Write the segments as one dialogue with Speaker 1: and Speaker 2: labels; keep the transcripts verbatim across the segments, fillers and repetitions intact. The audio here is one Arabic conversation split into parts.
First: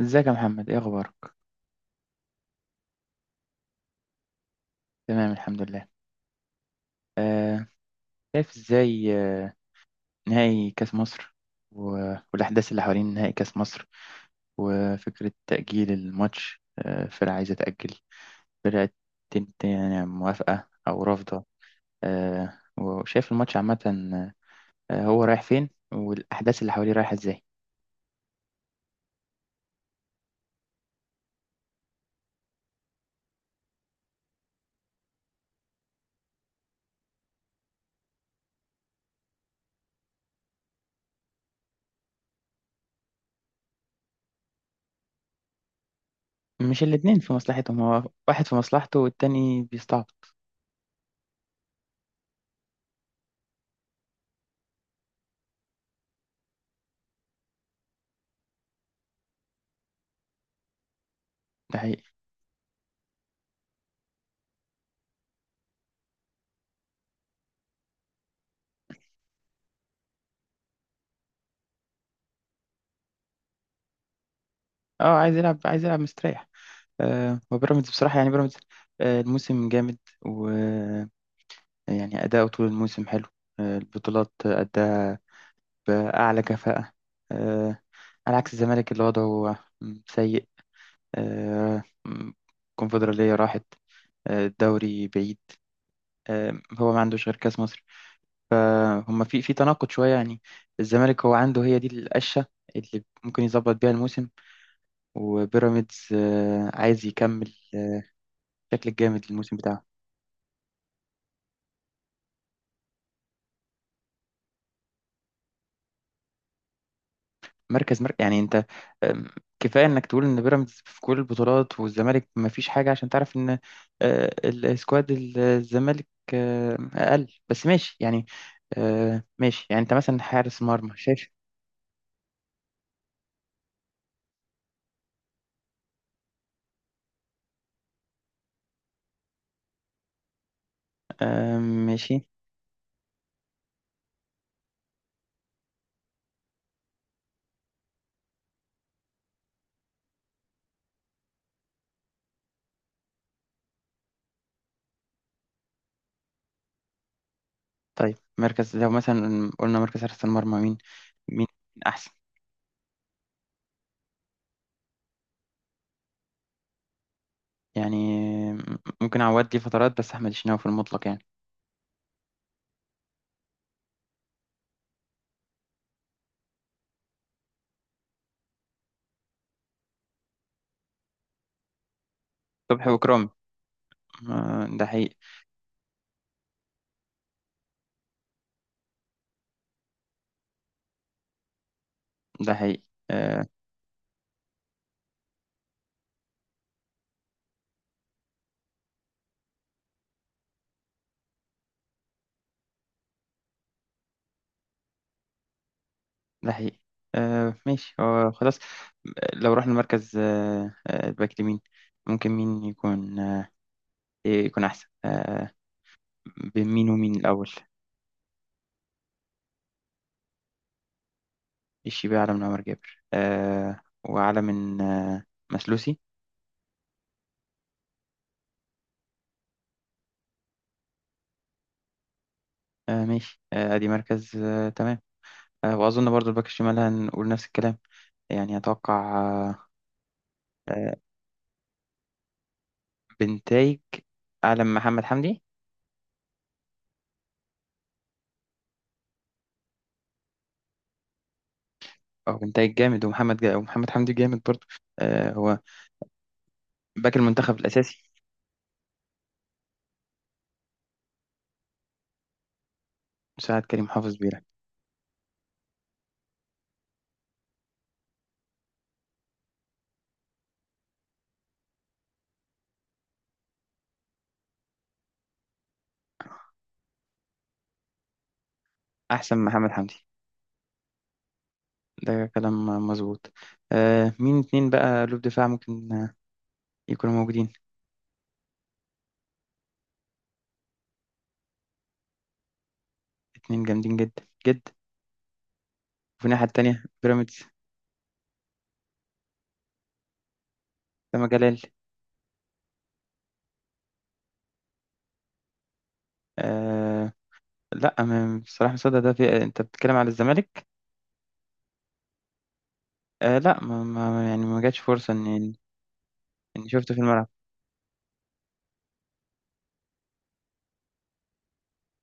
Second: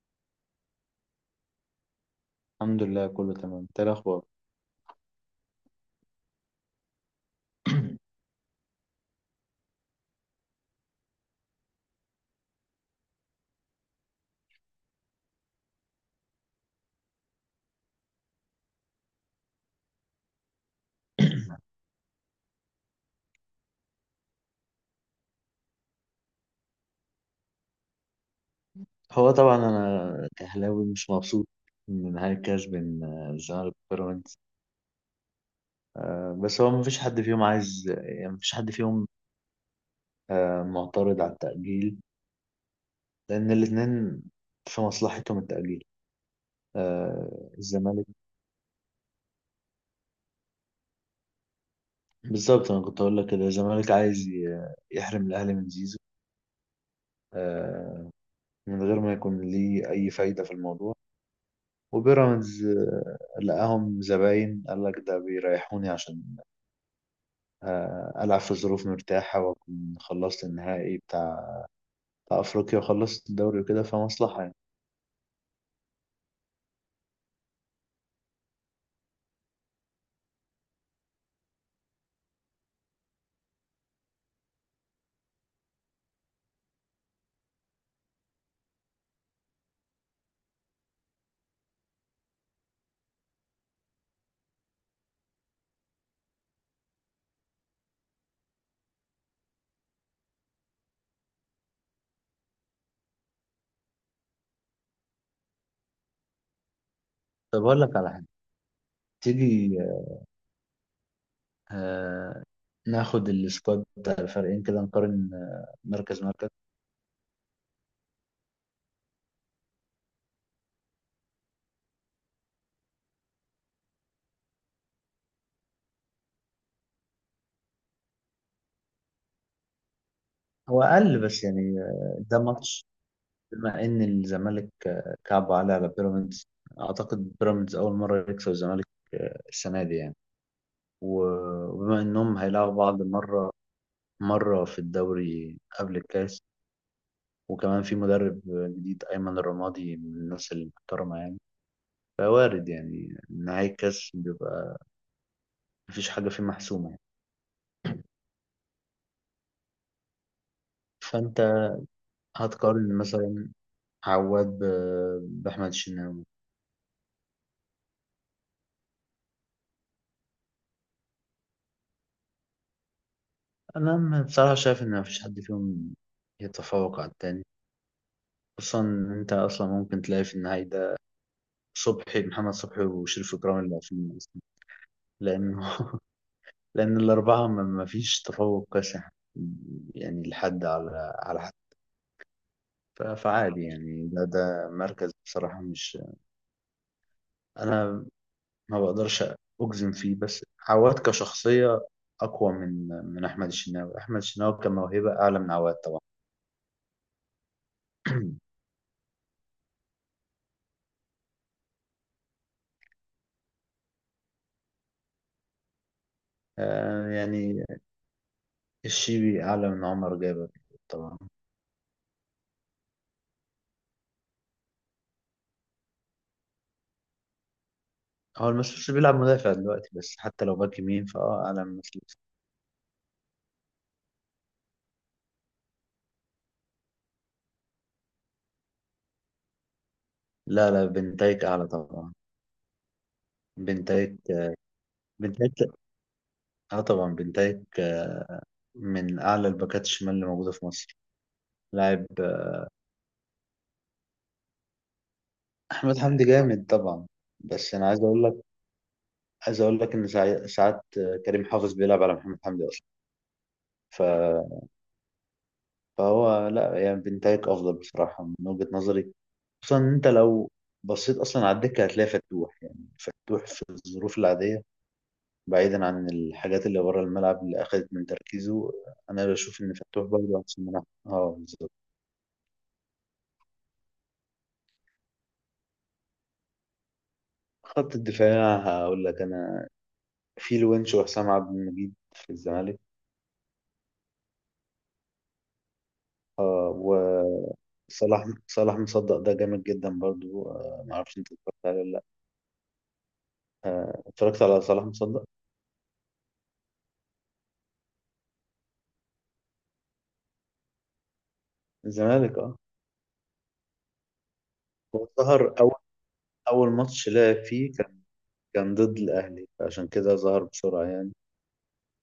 Speaker 1: ازيك يا محمد؟ ايه اخبارك؟
Speaker 2: الحمد لله كله تمام. إنت إيه الاخبار؟
Speaker 1: تمام الحمد لله. آه، شايف ازاي؟ آه، نهائي كاس مصر و- والاحداث اللي حوالين نهائي كاس مصر وفكره تاجيل الماتش. آه، فرقه عايزه تاجل فرقه، تنت يعني موافقه او رافضه؟ آه، وشايف الماتش عامه، آه، هو رايح فين والاحداث اللي حواليه رايحه ازاي؟
Speaker 2: هو طبعا انا كهلاوي مش مبسوط من نهاية كاس بين آه، الزمالك وبيراميدز. آه، بس هو مفيش حد فيهم عايز، يعني مفيش حد فيهم آه، معترض على التأجيل، لأن الاتنين في مصلحتهم التأجيل.
Speaker 1: مش الاتنين في
Speaker 2: آه،
Speaker 1: مصلحتهم،
Speaker 2: الزمالك
Speaker 1: هو واحد في مصلحته والتاني بيستعبط.
Speaker 2: بالظبط. أنا كنت هقول لك كده الزمالك عايز ي- يحرم الأهلي من زيزو، آه، من غير ما يكون ليه أي فايدة في الموضوع.
Speaker 1: ده حقيقي.
Speaker 2: وبيراميدز آه، لقاهم زباين، قال لك ده بيريحوني عشان آه، ألعب في ظروف مرتاحة وأكون خلصت النهائي بتاع بتاع أفريقيا وخلصت الدوري وكده، فمصلحة يعني.
Speaker 1: اه عايز يلعب، عايز يلعب مستريح. آه، وبيراميدز بصراحة، يعني بيراميدز آه، الموسم جامد ويعني أداؤه طول الموسم حلو. آه، البطولات أداها بأعلى كفاءة. آه، على عكس الزمالك اللي وضعه سيء. آه، الكونفدرالية راحت، آه، الدوري بعيد، آه، هو ما عندوش غير كأس مصر. فهم في في تناقض شوية يعني. الزمالك هو عنده هي دي القشة اللي ممكن يظبط بيها الموسم، وبيراميدز آه، عايز يكمل
Speaker 2: طب أقول لك
Speaker 1: آه،
Speaker 2: على حاجة،
Speaker 1: الشكل الجامد الموسم
Speaker 2: تيجي
Speaker 1: بتاعه.
Speaker 2: آه، ناخد السكواد بتاع الفريقين كده نقارن، آه، مركز مركز.
Speaker 1: مركز مركز، يعني انت أم، كفايه انك تقول ان بيراميدز في كل البطولات والزمالك ما فيش حاجه، عشان تعرف ان آه، السكواد ال- الزمالك آه، اقل، بس ماشي يعني. آه، ماشي يعني، انت مثلا حارس
Speaker 2: هو
Speaker 1: مرمى
Speaker 2: أقل
Speaker 1: شايف؟
Speaker 2: بس يعني، آه، ده ماتش بما إن الزمالك آه، كعب عليه على بيراميدز. أعتقد بيراميدز أول مرة يكسب الزمالك آه، السنة دي يعني.
Speaker 1: آه،
Speaker 2: و- وبما
Speaker 1: ماشي.
Speaker 2: إنهم هيلعبوا بعض مرة مرة في الدوري قبل الكاس، وكمان في مدرب جديد أيمن الرمادي من الناس المحترمة يعني، فوارد يعني نهاية الكاس بيبقى مفيش حاجة فيه محسومة يعني.
Speaker 1: طيب مركز، لو مثلا قلنا مركز حارس المرمى، مين مين
Speaker 2: فأنت
Speaker 1: احسن؟
Speaker 2: هتقارن مثلا عواد ب- بأحمد الشناوي.
Speaker 1: يعني ممكن عواد ليه فترات، بس احمد الشناوي في المطلق يعني.
Speaker 2: أنا م- بصراحة شايف إن مفيش حد فيهم يتفوق على التاني، خصوصا إن أنت أصلا ممكن تلاقي في النهاية ده صبحي محمد صبحي
Speaker 1: صبحي وإكرامي،
Speaker 2: وشريف إكرامي اللي واقفين أصلا،
Speaker 1: آه، ده حقيقي.
Speaker 2: لأنه لأن الأربعة ما ما فيش تفوق كاسح يعني، يعني لحد على على
Speaker 1: ده حقيقي.
Speaker 2: ف-
Speaker 1: آه،
Speaker 2: فعادي يعني. ده ده مركز بصراحة مش، أنا ما بقدرش أجزم فيه، بس عواد كشخصية أقوى من من أحمد الشناوي، أحمد الشناوي كموهبة أعلى من عواد طبعا.
Speaker 1: ده حقيقي. آه ماشي. هو خلاص لو رحنا المركز، آه آه الباك اليمين، ممكن مين يكون آه إيه؟ يكون أحسن آه بين مين
Speaker 2: آه
Speaker 1: ومين الأول؟
Speaker 2: يعني الشيبي أعلى من عمر جابر طبعا.
Speaker 1: الشيبي أعلى من عمر جابر، آه وأعلى من آه مسلوسي.
Speaker 2: هو المسؤول بيلعب مدافع دلوقتي، بس حتى لو باك يمين فأه أعلى من مسؤول.
Speaker 1: آه ماشي، آه أدي مركز، آه تمام. آه وأظن برضو الباك الشمال هنقول نفس الكلام. يعني أتوقع آه
Speaker 2: لا لا
Speaker 1: آه
Speaker 2: بنتايك أعلى طبعا.
Speaker 1: بنتايج
Speaker 2: بنتايك.
Speaker 1: أعلى من محمد حمدي.
Speaker 2: بنتايك، اه طبعا بنتايك من أعلى الباكات الشمال اللي موجودة في مصر لاعب.
Speaker 1: أو بنتايج جامد، ومحمد جا، ومحمد حمدي جامد برضو. آه هو
Speaker 2: احمد حمدي جامد طبعا،
Speaker 1: باك المنتخب
Speaker 2: بس انا عايز
Speaker 1: الأساسي.
Speaker 2: اقول لك، عايز اقول لك ان ساع- ساعات كريم حافظ بيلعب على محمد حمدي اصلا.
Speaker 1: مساعد كريم
Speaker 2: ف...
Speaker 1: حافظ بيلعب.
Speaker 2: فهو لا يعني، بنتايك افضل بصراحه من وجهه نظري، خصوصا ان انت لو بصيت اصلا على الدكه هتلاقي فتوح، يعني فتوح في الظروف العاديه، بعيدا عن الحاجات اللي بره الملعب اللي اخذت من تركيزه، انا
Speaker 1: أحسن من
Speaker 2: بشوف
Speaker 1: محمد
Speaker 2: ان
Speaker 1: حمدي؟
Speaker 2: فتوح برضه احسن من أحمد. اه بالظبط.
Speaker 1: ده كلام مظبوط. آه مين اتنين بقى قلوب دفاع، ممكن آه، يكونوا موجودين؟
Speaker 2: خط الدفاع هقول لك انا في الونش وحسام عبد المجيد في الزمالك.
Speaker 1: اتنين جامدين جدا جدا. وفي الناحية
Speaker 2: اه
Speaker 1: التانية بيراميدز،
Speaker 2: وصلاح، صلاح مصدق ده جامد جدا برضو. آه ما اعرفش
Speaker 1: سما
Speaker 2: انت اتفرجت
Speaker 1: جلال.
Speaker 2: عليه ولا لا. آه اتفرجت على صلاح مصدق
Speaker 1: آه لا، ما- بصراحة مصدق ده، في، انت بتتكلم على الزمالك.
Speaker 2: الزمالك اه.
Speaker 1: آه لا، ما ما يعني ما جاتش
Speaker 2: هو
Speaker 1: فرصة
Speaker 2: ظهر
Speaker 1: ان
Speaker 2: اول
Speaker 1: ان
Speaker 2: اول
Speaker 1: شفته في
Speaker 2: ماتش
Speaker 1: الملعب.
Speaker 2: لعب فيه، كان كان ضد الاهلي عشان كده ظهر بسرعه يعني،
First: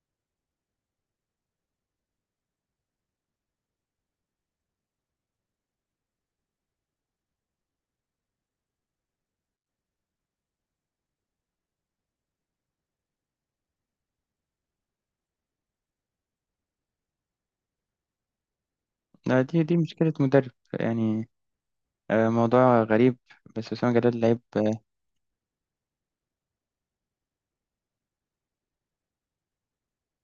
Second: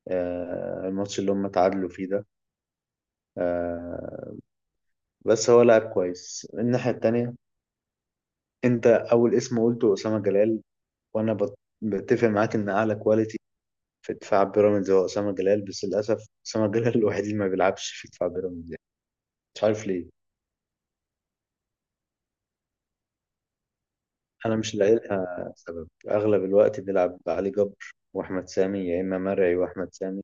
Speaker 2: آه الماتش اللي هم تعادلوا فيه ده. آه بس هو لاعب كويس. الناحيه التانيه، انت اول اسم قلته اسامه جلال، وانا بت- بتفق معاك ان اعلى كواليتي في دفاع بيراميدز هو اسامه جلال، بس للاسف اسامه جلال الوحيد اللي ما بيلعبش في دفاع بيراميدز،
Speaker 1: آه دي
Speaker 2: مش
Speaker 1: دي
Speaker 2: عارف ليه.
Speaker 1: مشكلة مدرب يعني. آه موضوع غريب، بس أسامة جلال لعيب
Speaker 2: انا مش
Speaker 1: آه،
Speaker 2: لاقي لها سبب. اغلب الوقت بنلعب علي جبر واحمد سامي، يا اما مرعي واحمد سامي،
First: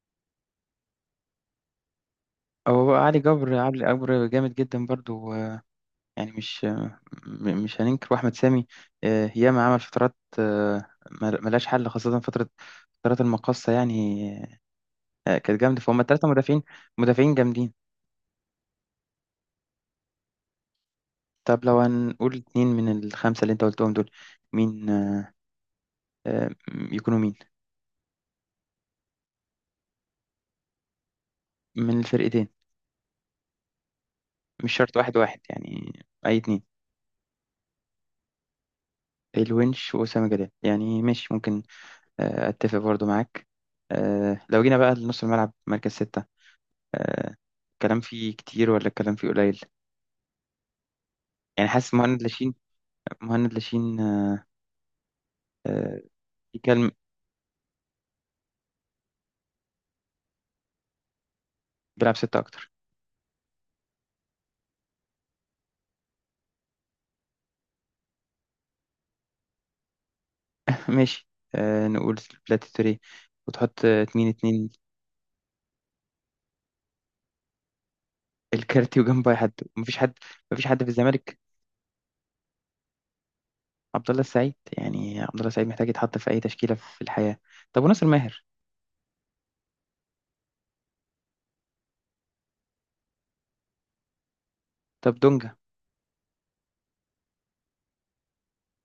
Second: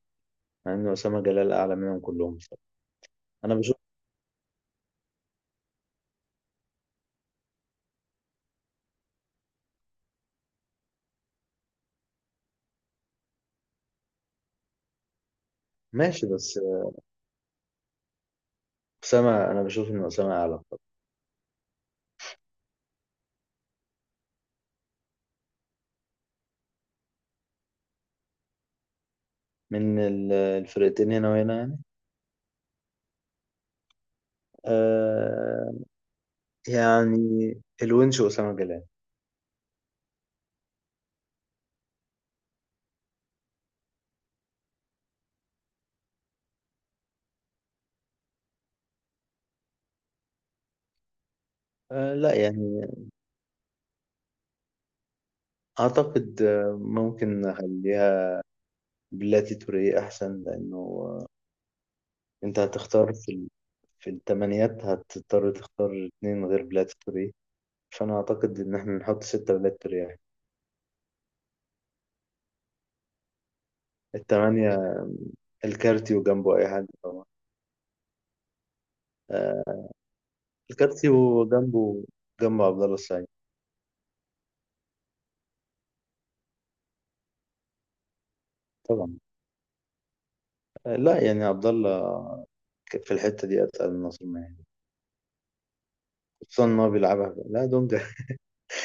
Speaker 2: مع ان اسامه جلال اعلى منهم كلهم بصراحه.
Speaker 1: هو. بقى علي
Speaker 2: انا
Speaker 1: جبر،
Speaker 2: بشوف،
Speaker 1: علي جبر جامد جدا برضو. يعني مش، م- مش هننكر واحمد سامي آه، ياما عمل فترات، آه، مل- ملهاش حل، خاصة فترة، فترات المقاصة يعني، آه، كانت جامدة. فهم التلاتة
Speaker 2: ماشي بس
Speaker 1: مدافعين، مدافعين جامدين.
Speaker 2: اسامه، انا بشوف ان اسامه اعلى طبعا.
Speaker 1: طب لو هنقول اتنين من الخمسة اللي انت قلتهم دول، مين آه، م- يكونوا مين؟
Speaker 2: من ال- الفرقتين هنا وهنا يعني،
Speaker 1: من الفرقتين، مش شرط واحد واحد
Speaker 2: آه
Speaker 1: يعني. أي اتنين.
Speaker 2: يعني الونش واسامه جلال.
Speaker 1: الونش وأسامة جلال، يعني ماشي ممكن، آه، أتفق برضو معاك. آه، لو جينا بقى لنص الملعب، مركز ستة، آه، الكلام فيه كتير ولا الكلام فيه قليل؟ يعني حاسس
Speaker 2: آه
Speaker 1: مهند
Speaker 2: لا
Speaker 1: لاشين.
Speaker 2: يعني
Speaker 1: مهند لاشين آه،
Speaker 2: اعتقد
Speaker 1: في
Speaker 2: آه،
Speaker 1: كلم.
Speaker 2: ممكن اخليها بلاتي توريه احسن، لانه آه،
Speaker 1: بيلعب ستة
Speaker 2: انت
Speaker 1: أكتر.
Speaker 2: هتختار في ال- في الثمانيات، هتضطر تختار اتنين غير بلاتي توريه، فأنا أعتقد إن إحنا نحط ستة ولاد ترياح.
Speaker 1: ماشي، آه، نقول بلاتي توريه، وتحط آه، اتنين اتنين.
Speaker 2: التمانية، الكارتيو جنبه أي حد طبعا.
Speaker 1: الكارتي وجنبه أي حد؟
Speaker 2: آه
Speaker 1: مفيش حد، مفيش حد في الزمالك.
Speaker 2: الكارتيو جنبه، جنبه عبد الله السعيد
Speaker 1: عبد الله السعيد؟ يعني عبد الله السعيد محتاج يتحط في أي تشكيلة في الحياة. طب وناصر ماهر؟
Speaker 2: طبعا. آه لا يعني عبد الله ك- في الحتة دي أتقل من ناصر ماهر،
Speaker 1: طب دونجا؟
Speaker 2: خصوصا إن هو بيلعبها. لا دونجا،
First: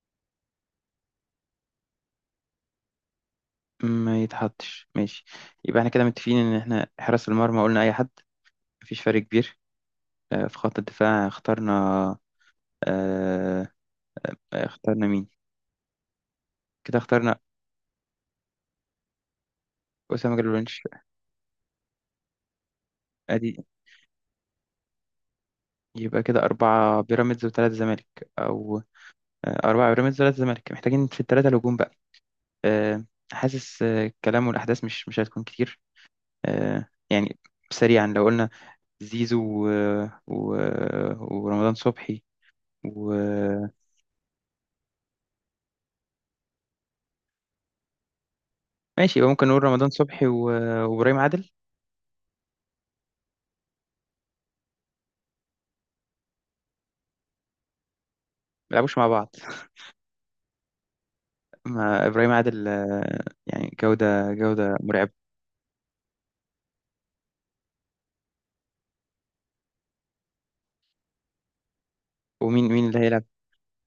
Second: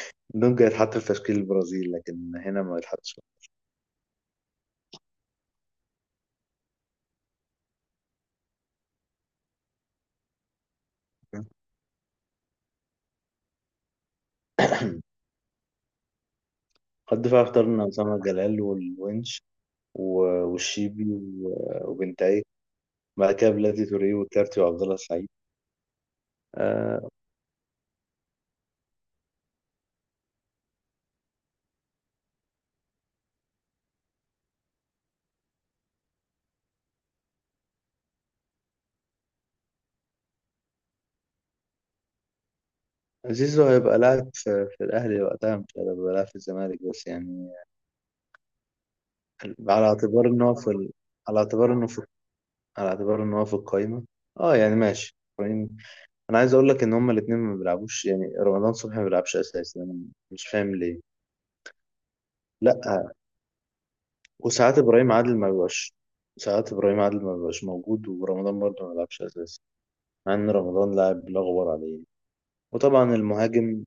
Speaker 2: دونجا يتحط في تشكيل البرازيل لكن هنا ما يتحطش.
Speaker 1: ما يتحطش، ماشي. يبقى احنا كده متفقين، إن احنا حراس المرمى قلنا أي حد، مفيش فرق كبير. آه، في خط الدفاع اخترنا آه، آه، اخترنا مين، كده
Speaker 2: خط
Speaker 1: اخترنا
Speaker 2: دفاع اخترنا أسامة جلال والونش
Speaker 1: أسامة
Speaker 2: و-
Speaker 1: جلال.
Speaker 2: والشيبي و- وبنتايج. بعد كده
Speaker 1: ادي،
Speaker 2: بلاتي توريه والكارتي وعبد الله السعيد.
Speaker 1: يبقى كده أربعة
Speaker 2: آه،
Speaker 1: بيراميدز وثلاثة زمالك. أو آه، أربعة بيراميدز وثلاثة زمالك، محتاجين في الثلاثة الهجوم بقى. آه، حاسس آه، الكلام والأحداث مش مش هتكون كتير آه، يعني. سريعا لو قلنا زيزو و... و... ورمضان صبحي،
Speaker 2: زيزو
Speaker 1: وماشي.
Speaker 2: هيبقى لاعب في, في الأهلي وقتها، مش هيبقى لاعب في الزمالك بس يعني،
Speaker 1: يبقى ممكن نقول
Speaker 2: على
Speaker 1: رمضان صبحي
Speaker 2: اعتبار
Speaker 1: و...
Speaker 2: إن هو في ال...
Speaker 1: وإبراهيم عادل.
Speaker 2: على
Speaker 1: ما
Speaker 2: اعتبار إنه في، على اعتبار إن هو في القايمة. أه يعني ماشي. إبراهيم- أنا عايز أقول لك إن هما الاتنين ما بيلعبوش، يعني رمضان
Speaker 1: بيلعبوش
Speaker 2: صبحي ما
Speaker 1: مع بعض؟
Speaker 2: بيلعبش أساسي، أنا مش فاهم ليه.
Speaker 1: ما إبراهيم عادل
Speaker 2: لأ،
Speaker 1: آه، يعني جودة، جودة
Speaker 2: وساعات إبراهيم
Speaker 1: مرعبة.
Speaker 2: عادل ما بيبقاش، ساعات إبراهيم عادل ما بيبقاش موجود، ورمضان برضه ما بيلعبش أساسي، مع إن رمضان لاعب لا غبار عليه.
Speaker 1: ومين مين اللي
Speaker 2: وطبعا
Speaker 1: هيلعب؟
Speaker 2: المهاجم،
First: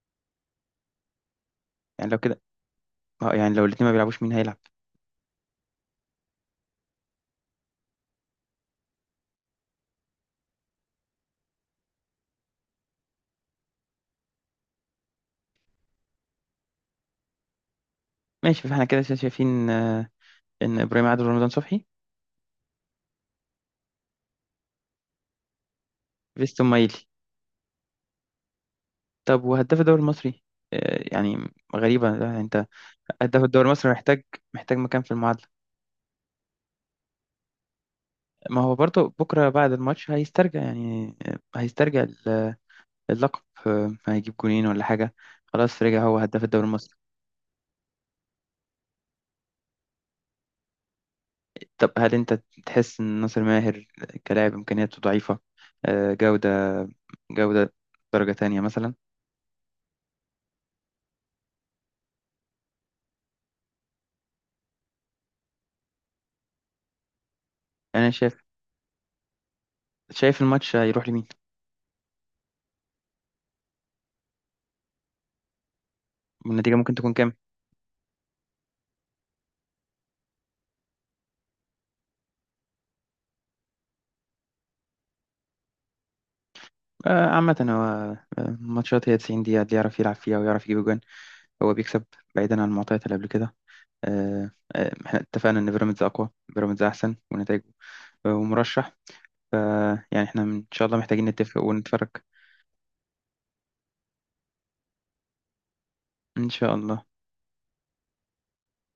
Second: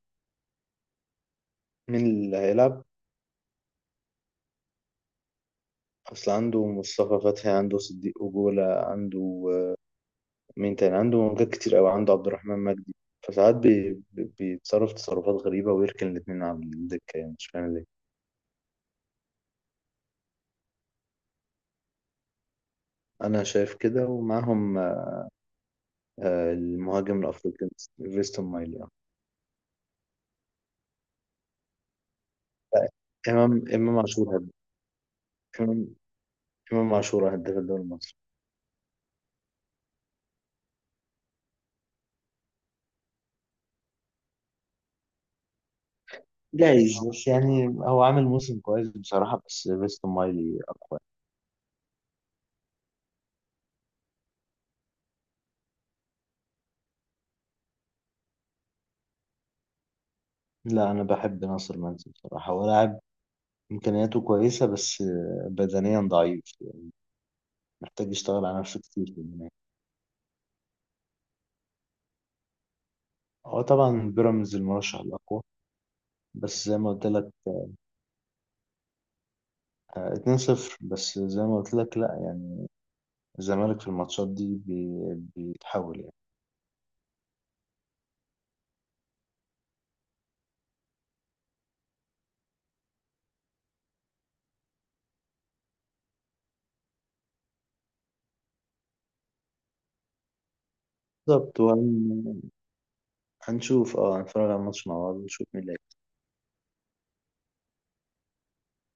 Speaker 2: مين
Speaker 1: يعني لو
Speaker 2: اللي
Speaker 1: كده
Speaker 2: هيلعب؟
Speaker 1: آه، يعني لو الاتنين ما بيلعبوش، مين هيلعب؟
Speaker 2: أصل عنده مصطفى فتحي، عنده صديق أجولة، عنده مين تاني، عنده موجات كتير قوي، عنده عبد الرحمن مجدي، فساعات بي... بي- بيتصرف تصرفات غريبة ويركن الاتنين على الدكة، يعني مش فاهم ليه.
Speaker 1: ماشي، فاحنا كده شايفين آه، ان ابراهيم عادل ورمضان صبحي.
Speaker 2: أنا شايف كده، ومعاهم آه،
Speaker 1: فيستون مايلي.
Speaker 2: المهاجم الأفريقي فيستون مايلي آه.
Speaker 1: طب وهداف الدوري المصري؟ آه، يعني غريبة، يعني انت
Speaker 2: لا،
Speaker 1: هداف
Speaker 2: إمام
Speaker 1: الدوري المصري
Speaker 2: إمام
Speaker 1: محتاج
Speaker 2: عاشور هداف،
Speaker 1: محتاج مكان في المعادلة.
Speaker 2: إمام إمام عاشور هداف الدوري المصري
Speaker 1: ما هو برضه بكرة بعد الماتش هيسترجع، يعني آه، هيسترجع ال- اللقب، آه، هيجيب جونين ولا حاجة. خلاص رجع هو هداف الدوري المصري.
Speaker 2: جايز، بس يعني هو عامل موسم كويس بصراحة، بس فيستون مايلي أقوى.
Speaker 1: طب هل انت تحس ان ناصر ماهر كلاعب امكانياته ضعيفة، آه، جودة، جودة درجة تانية مثلا؟
Speaker 2: لا أنا بحب ناصر منسي بصراحة، هو لاعب إمكانياته كويسة، بس آه، بدنيا ضعيف،
Speaker 1: انا
Speaker 2: محتاج
Speaker 1: شايف
Speaker 2: يشتغل على نفسه كتير في المنافسة.
Speaker 1: شايف الماتش هيروح لمين
Speaker 2: هو طبعا بيراميدز المرشح الأقوى، بس
Speaker 1: والنتيجة
Speaker 2: زي ما
Speaker 1: ممكن
Speaker 2: قلت
Speaker 1: تكون
Speaker 2: لك
Speaker 1: كام.
Speaker 2: آه، اتنين صفر. بس زي ما قلت لك لا يعني، الزمالك في الماتشات دي بي- بيتحول يعني.
Speaker 1: آه، عامة هو آه، الماتشات هي 90 دقيقة، اللي يعرف يلعب فيها ويعرف يجيب جوان هو بيكسب، بعيدا عن المعطيات اللي قبل كده. آه، آه، احنا اتفقنا ان بيراميدز اقوى، بيراميدز احسن ونتائجه، آه، ومرشح. ف يعني احنا ان شاء الله محتاجين
Speaker 2: بالظبط،
Speaker 1: نتفق ونتفرج.
Speaker 2: وهن- هنشوف، اه هنتفرج على الماتش مع بعض ونشوف مين اللي
Speaker 1: ان شاء الله.